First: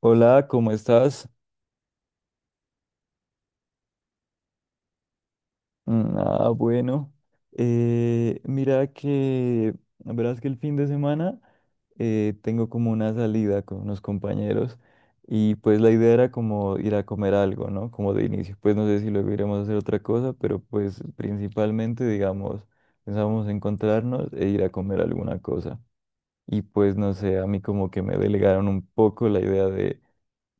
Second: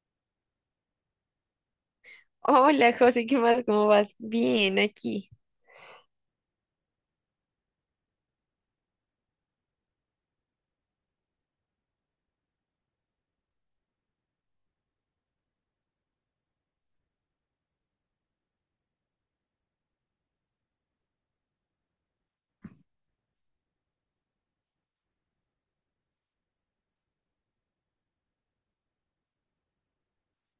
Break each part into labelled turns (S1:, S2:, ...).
S1: Hola, ¿cómo estás?
S2: Hola, José, ¿qué más? ¿Cómo vas? Bien, aquí.
S1: Bueno. Mira que, verás que el fin de semana tengo como una salida con unos compañeros y pues la idea era como ir a comer algo, ¿no? Como de inicio. Pues no sé si luego iremos a hacer otra cosa, pero pues principalmente, digamos, pensábamos encontrarnos e ir a comer alguna cosa. Y pues no sé, a mí como que me delegaron un poco la idea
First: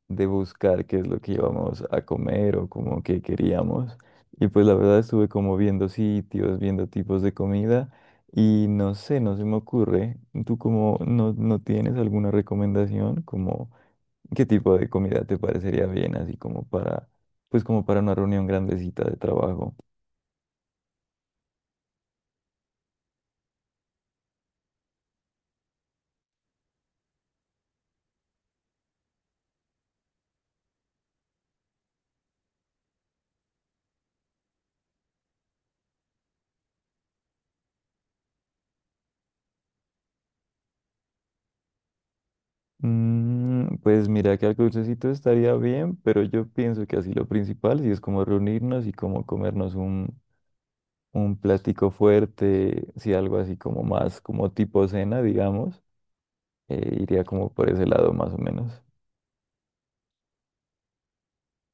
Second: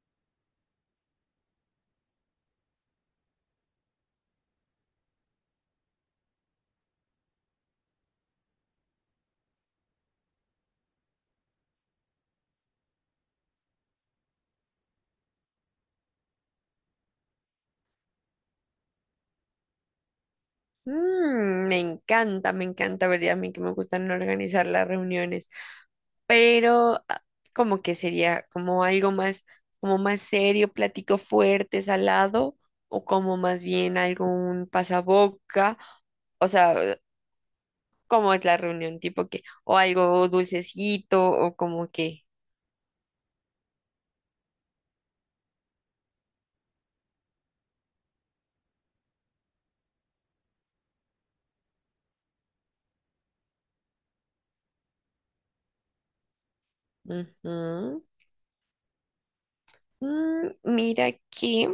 S1: de buscar qué es lo que íbamos a comer o como que queríamos. Y pues la verdad estuve como viendo sitios, viendo tipos de comida y no sé, no se me ocurre. ¿Tú como no tienes alguna recomendación como qué tipo de comida te parecería bien así como para pues como para una reunión grandecita de trabajo?
S2: Me encanta, ¿verdad? A mí que me gustan organizar las reuniones, pero como que sería como algo más, como más serio, platico fuerte, salado, o como más bien algo un pasaboca, o sea, ¿cómo es la reunión? Tipo que, o algo dulcecito, o como que,
S1: Pues mira que algo dulcecito estaría bien, pero yo pienso que así lo principal sí es como reunirnos y como comernos un plástico fuerte, si algo así como más, como tipo cena, digamos, iría como por ese
S2: ujú.
S1: lado más o menos.
S2: Mira aquí.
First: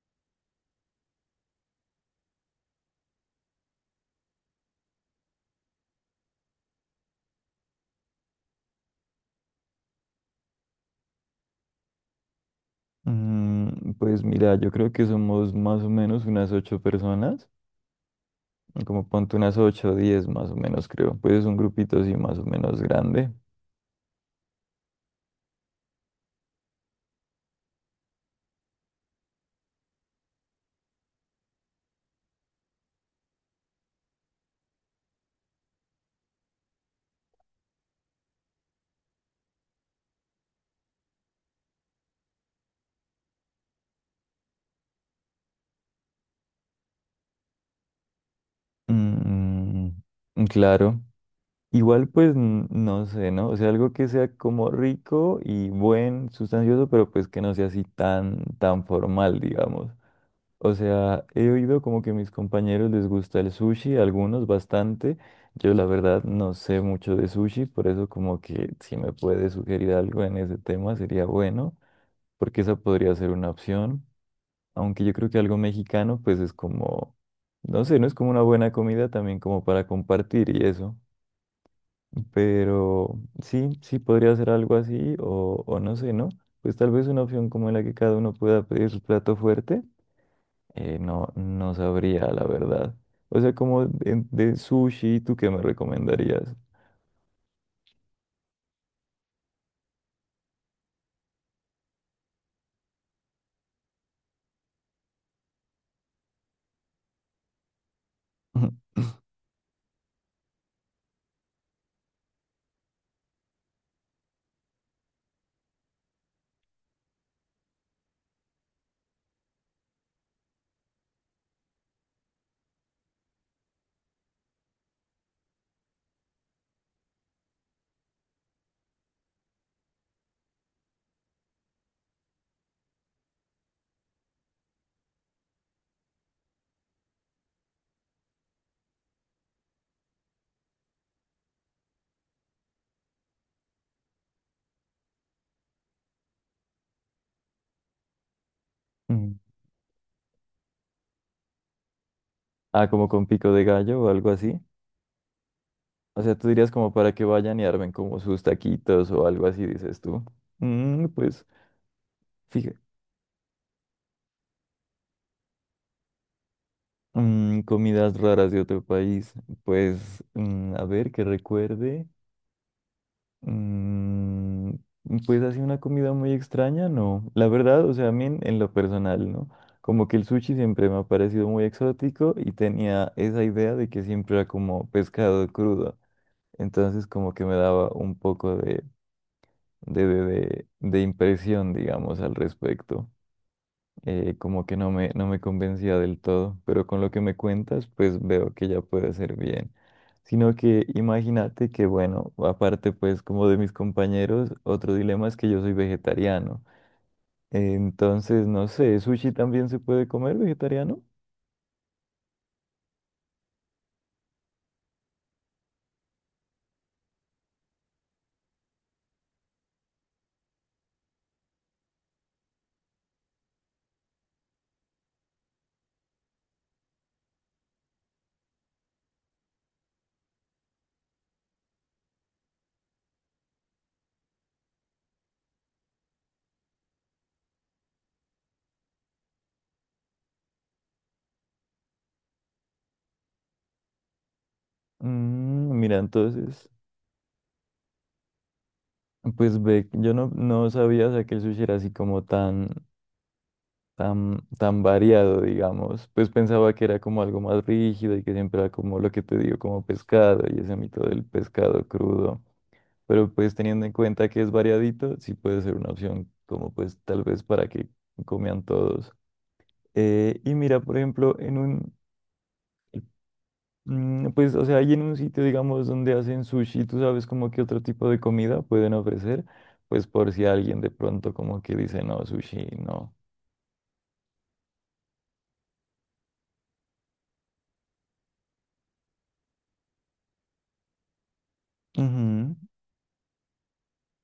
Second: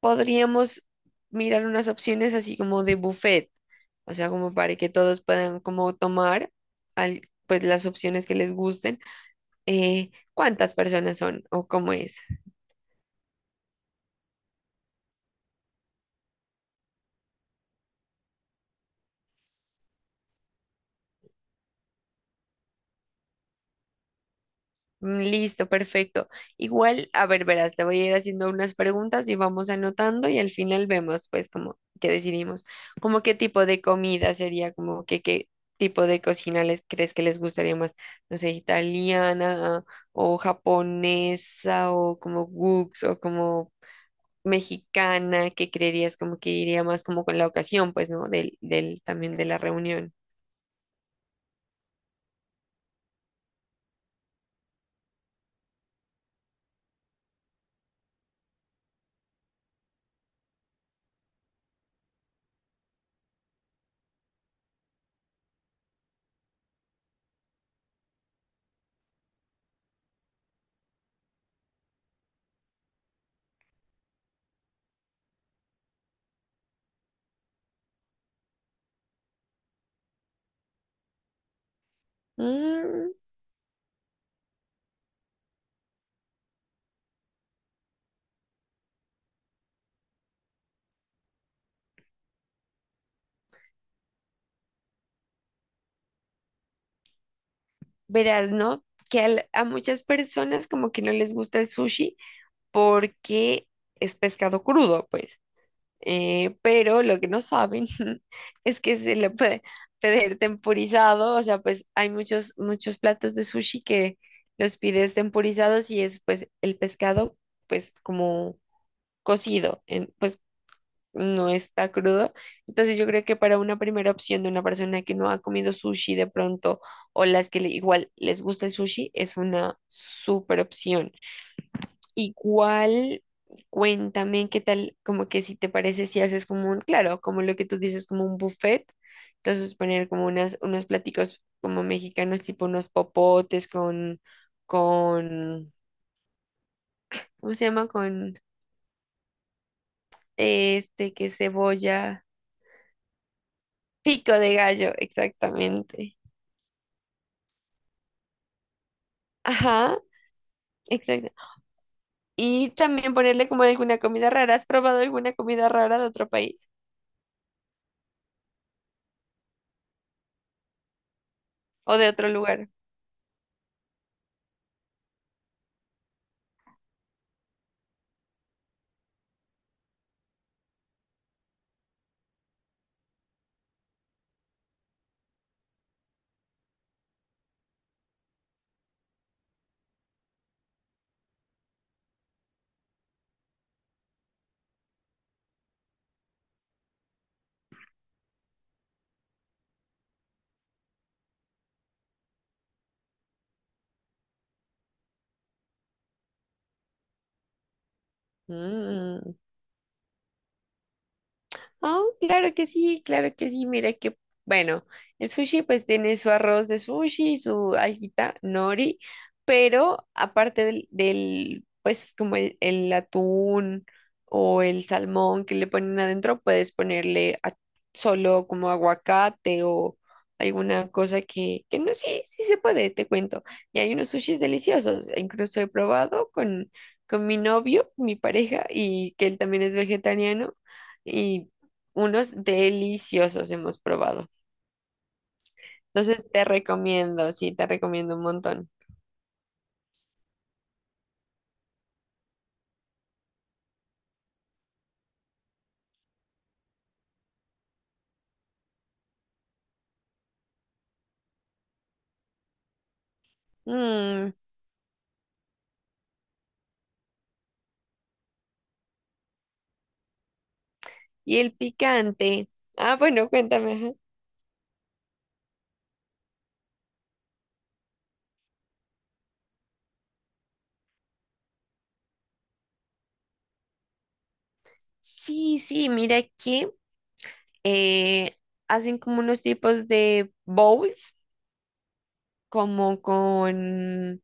S2: Podríamos mirar unas opciones así como de buffet, o sea, como para que todos puedan como tomar pues las opciones que les gusten. ¿Cuántas personas son o cómo es?
S1: Pues mira, yo creo que somos más o menos unas ocho personas, como ponte unas ocho o diez más o menos, creo. Pues es un grupito así más o menos grande.
S2: Mm, listo, perfecto. Igual, a ver, verás, te voy a ir haciendo unas preguntas y vamos anotando y al final vemos, pues, como que decidimos, como qué tipo de comida sería, como que qué tipo de cocina les crees que les gustaría más, no sé, italiana o japonesa o como Wux o como mexicana, que creerías como que iría más como con la ocasión, pues, ¿no? También de la
S1: Mm,
S2: reunión.
S1: claro. Igual pues no sé, ¿no? O sea, algo que sea como rico y buen, sustancioso, pero pues que no sea así tan formal, digamos. O sea, he oído como que a mis compañeros les gusta el sushi, a algunos bastante. Yo la verdad no sé mucho de sushi, por eso como que si me puede sugerir algo en ese tema sería bueno, porque esa podría ser una opción. Aunque yo creo que algo mexicano pues es como, no sé, no es como una buena comida también como para compartir y eso. Pero sí, sí podría ser algo así o no sé, ¿no? Pues tal vez una opción como en la que cada uno pueda pedir su plato fuerte no sabría, la verdad. O sea, como de sushi, ¿tú qué me recomendarías?
S2: Verás, ¿no? Que a muchas personas como que no les gusta el sushi porque es pescado crudo, pues. Pero lo que no saben es que se le puede pedir temporizado, o sea, pues hay muchos, muchos platos de sushi que los pides temporizados y es pues el pescado pues como cocido, pues no está crudo. Entonces yo creo que para una primera opción de una persona que no ha comido sushi de pronto o las que igual les gusta el sushi es una súper opción. Igual cuéntame qué tal, como que si te parece si haces como un, claro, como lo que tú dices, como un buffet. Entonces poner como unas, unos platicos como mexicanos, tipo unos popotes con, ¿cómo se llama? Con
S1: Mm.
S2: este, que cebolla,
S1: Ah, como con pico de gallo o algo
S2: pico de
S1: así.
S2: gallo, exactamente.
S1: O sea, tú dirías como para que vayan y armen como sus taquitos o algo así,
S2: Ajá,
S1: dices tú. Mm,
S2: exacto.
S1: pues,
S2: Y
S1: fíjate.
S2: también ponerle como alguna comida rara. ¿Has probado alguna comida rara de otro país
S1: Comidas raras de otro país. Pues, a ver, que
S2: o
S1: recuerde.
S2: de otro lugar?
S1: Mm, pues así una comida muy extraña, no. La verdad, o sea, a mí en lo personal, ¿no? Como que el sushi siempre me ha parecido muy exótico y tenía esa idea de que siempre era como pescado crudo. Entonces como que me daba un poco de impresión, digamos, al respecto como que no me convencía del todo, pero con lo que me cuentas, pues veo que ya puede ser bien. Sino que imagínate que, bueno, aparte pues como de mis compañeros, otro dilema es que yo soy vegetariano. Entonces, no sé, ¿sushi
S2: Mm.
S1: también se puede comer vegetariano?
S2: Oh, claro que sí, claro que sí. Mira que, bueno, el sushi pues tiene su arroz de sushi, su alguita nori, pero aparte pues como el atún o el salmón que le ponen adentro, puedes ponerle solo como aguacate o alguna cosa que no, sí, sí se puede, te cuento. Y hay unos sushis deliciosos, e incluso he probado con mi novio, mi pareja, y que él también es vegetariano. Y unos deliciosos hemos probado.
S1: Mira,
S2: Entonces te
S1: entonces,
S2: recomiendo, sí, te recomiendo un montón.
S1: pues ve, yo no sabía, o sea, que el sushi era así como tan variado, digamos. Pues pensaba que era como algo más rígido y que siempre era como lo que te digo, como pescado y ese mito del pescado crudo. Pero pues teniendo en cuenta
S2: Mm,
S1: que es variadito, sí puede ser una opción como pues tal vez para que coman todos. Y mira, por ejemplo,
S2: y el picante. Ah, bueno, cuéntame. Ajá.
S1: pues o sea, ahí en un sitio, digamos, donde hacen sushi, tú sabes como qué otro tipo de comida pueden ofrecer, pues por si alguien de pronto como que dice, no, sushi, no.
S2: Sí, sí, mira que eh, hacen como unos tipos de bowls,
S1: Ujú.
S2: como con,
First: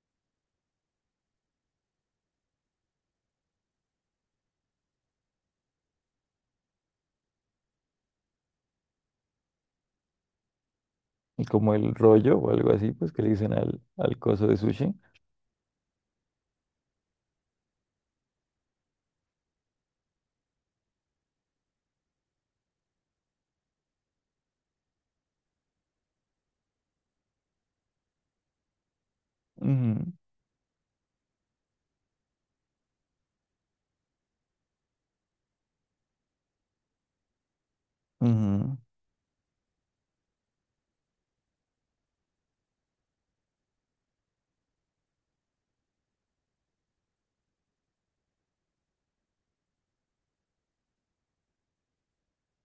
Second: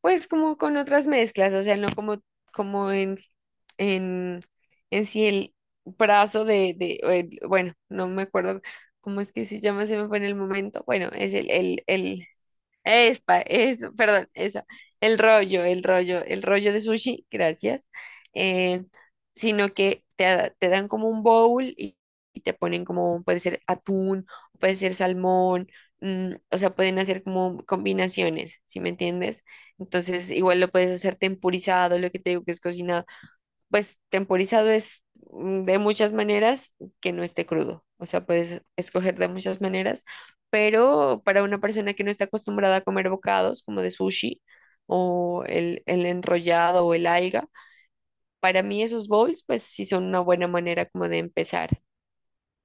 S2: pues como con otras mezclas, o sea, no como, como en, en, en sí el brazo de o bueno, no me acuerdo cómo es que se llama, se me fue en el momento. Bueno, es
S1: Y como el
S2: el
S1: rollo o algo así, pues que le
S2: Espa,
S1: dicen
S2: eso,
S1: al
S2: perdón,
S1: coso de
S2: eso.
S1: sushi.
S2: El rollo, el rollo, el rollo de sushi, gracias. eh, sino que te, te dan como un bowl y te ponen como, puede ser atún, puede ser salmón, o sea, pueden hacer como combinaciones, ¿si me entiendes?
S1: Ujú,
S2: Entonces, igual lo puedes hacer tempurizado, lo que te digo que es cocinado pues temporizado es de muchas maneras que no esté crudo. O sea, puedes
S1: ujú,
S2: escoger de muchas maneras, pero para una persona que no está acostumbrada a comer bocados como de sushi o el enrollado o el alga, para mí esos bowls, pues sí son una buena manera como de empezar.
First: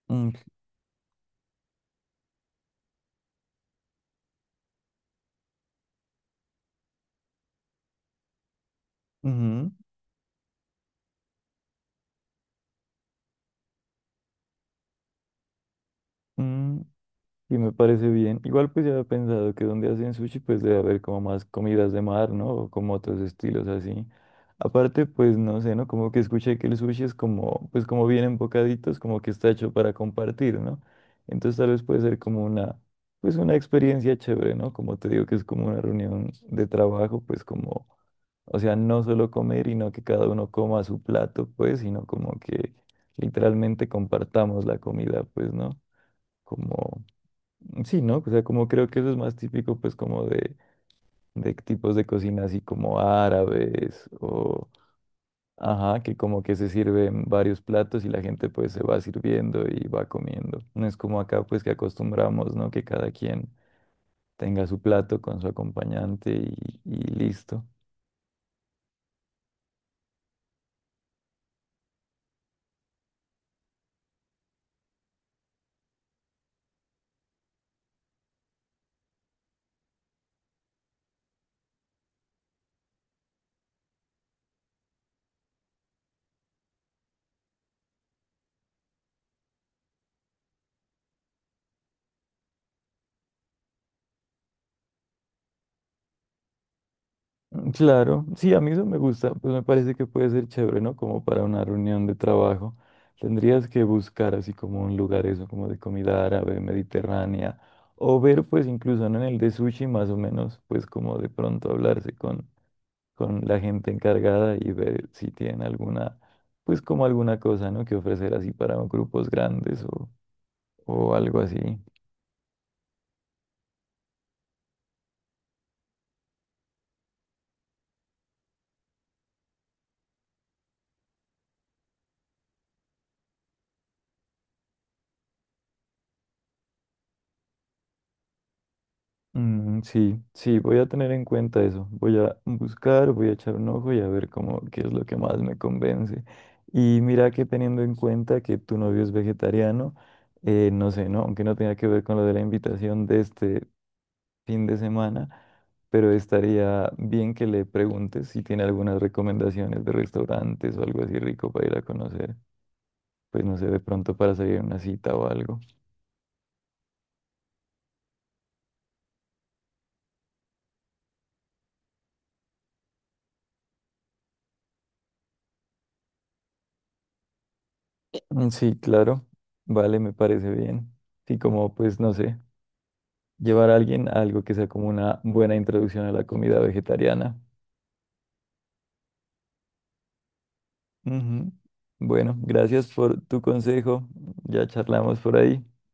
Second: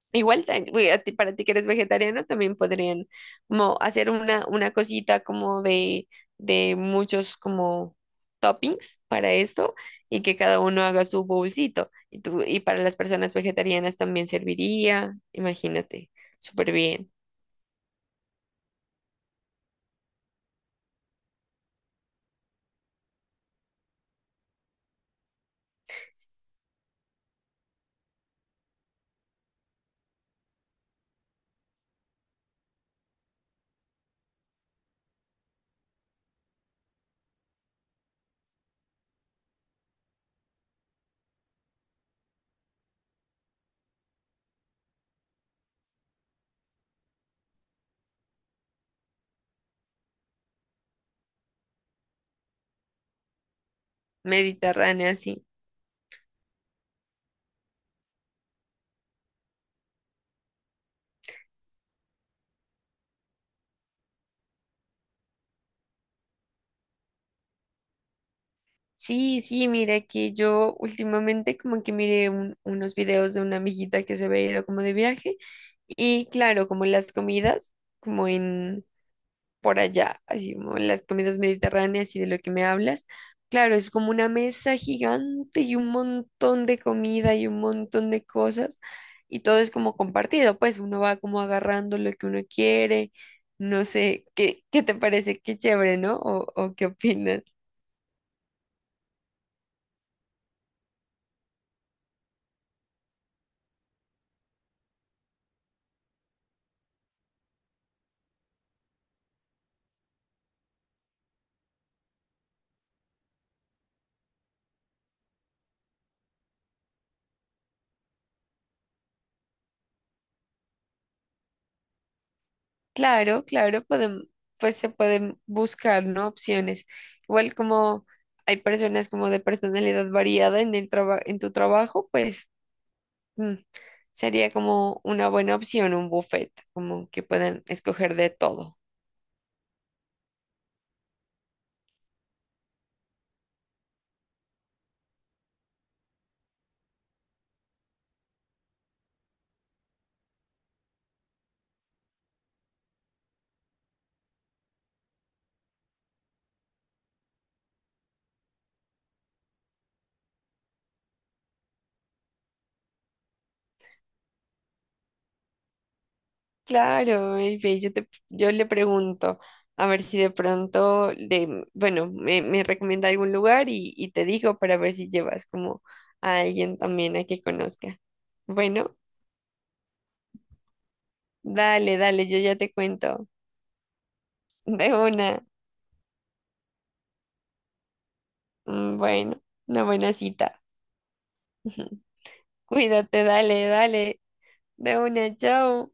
S1: mm,
S2: Igual, güey, para ti que eres vegetariano, también podrían como hacer una cosita como de muchos como toppings para
S1: ujú,
S2: esto y que cada uno haga su bolsito. Y, tú, y para las personas vegetarianas también serviría, imagínate, súper
S1: mm.
S2: bien.
S1: Y me parece bien. Igual pues ya he pensado que donde hacen sushi pues debe haber como más comidas de mar, ¿no? O como otros estilos así. Aparte pues no sé, ¿no? Como que escuché que el sushi es como, pues como vienen bocaditos, como que está hecho para compartir, ¿no? Entonces tal vez puede ser como una, pues una experiencia chévere, ¿no? Como te digo que es como una reunión de trabajo, pues como. O sea, no solo comer y no que cada uno coma su plato, pues, sino como que literalmente compartamos la comida, pues, ¿no? Como, sí, ¿no? O sea, como creo que eso es más típico, pues, como de tipos de cocina así como árabes o,
S2: Mediterránea, sí.
S1: ajá, que como que se sirven varios platos y la gente, pues, se va sirviendo y va comiendo. No es como acá, pues, que acostumbramos, ¿no? Que cada quien tenga su plato con su acompañante y listo.
S2: Sí, sí, mira que yo últimamente como que miré unos videos de una amiguita que se había ido como de viaje y claro, como las comidas, como en por allá, así como en las comidas mediterráneas y de lo que me hablas. Claro, es como una mesa gigante y un montón de comida y un montón de cosas y todo es como compartido, pues uno va como agarrando lo que uno quiere, no sé, ¿qué, qué te parece? Qué chévere, ¿no? O qué opinas?
S1: Claro, sí, a mí eso me gusta, pues me parece que puede ser chévere, ¿no? Como para una reunión de trabajo. Tendrías que buscar así como un lugar eso, como de comida árabe, mediterránea, o ver pues incluso ¿no? en el de sushi más o menos, pues como de pronto hablarse con la gente encargada y ver si tienen alguna, pues como alguna cosa, ¿no? Que ofrecer así para grupos grandes o algo así.
S2: Claro, claro, pues se pueden buscar, ¿no? Opciones. Igual como hay personas como de personalidad variada en el en tu trabajo, pues mm, sería como una buena opción un buffet, como que puedan escoger de todo.
S1: Sí, sí, voy a tener en cuenta eso. Voy a buscar, voy a echar un ojo y a ver cómo, qué es lo que más me convence. Y mira que teniendo en cuenta que tu novio es vegetariano, no sé, ¿no? Aunque no tenga que ver con lo de la invitación de este fin de semana, pero estaría bien que le preguntes si tiene algunas recomendaciones de restaurantes o algo así rico para ir a conocer. Pues no sé, de pronto para salir a una cita o algo.
S2: Claro, y ve, yo le pregunto a ver si de pronto le, bueno, me recomienda algún lugar y te digo para ver si llevas como a alguien también a que conozca.
S1: Sí,
S2: Bueno,
S1: claro. Vale, me parece bien. Sí, como
S2: dale,
S1: pues no
S2: dale,
S1: sé.
S2: yo ya te cuento.
S1: Llevar a alguien a algo que sea como
S2: De
S1: una
S2: una,
S1: buena introducción a la comida vegetariana.
S2: mm, bueno, una buena cita.
S1: Ujú. Bueno, gracias por
S2: Cuídate,
S1: tu
S2: dale,
S1: consejo.
S2: dale,
S1: Ya
S2: de
S1: charlamos por
S2: una,
S1: ahí.
S2: chao.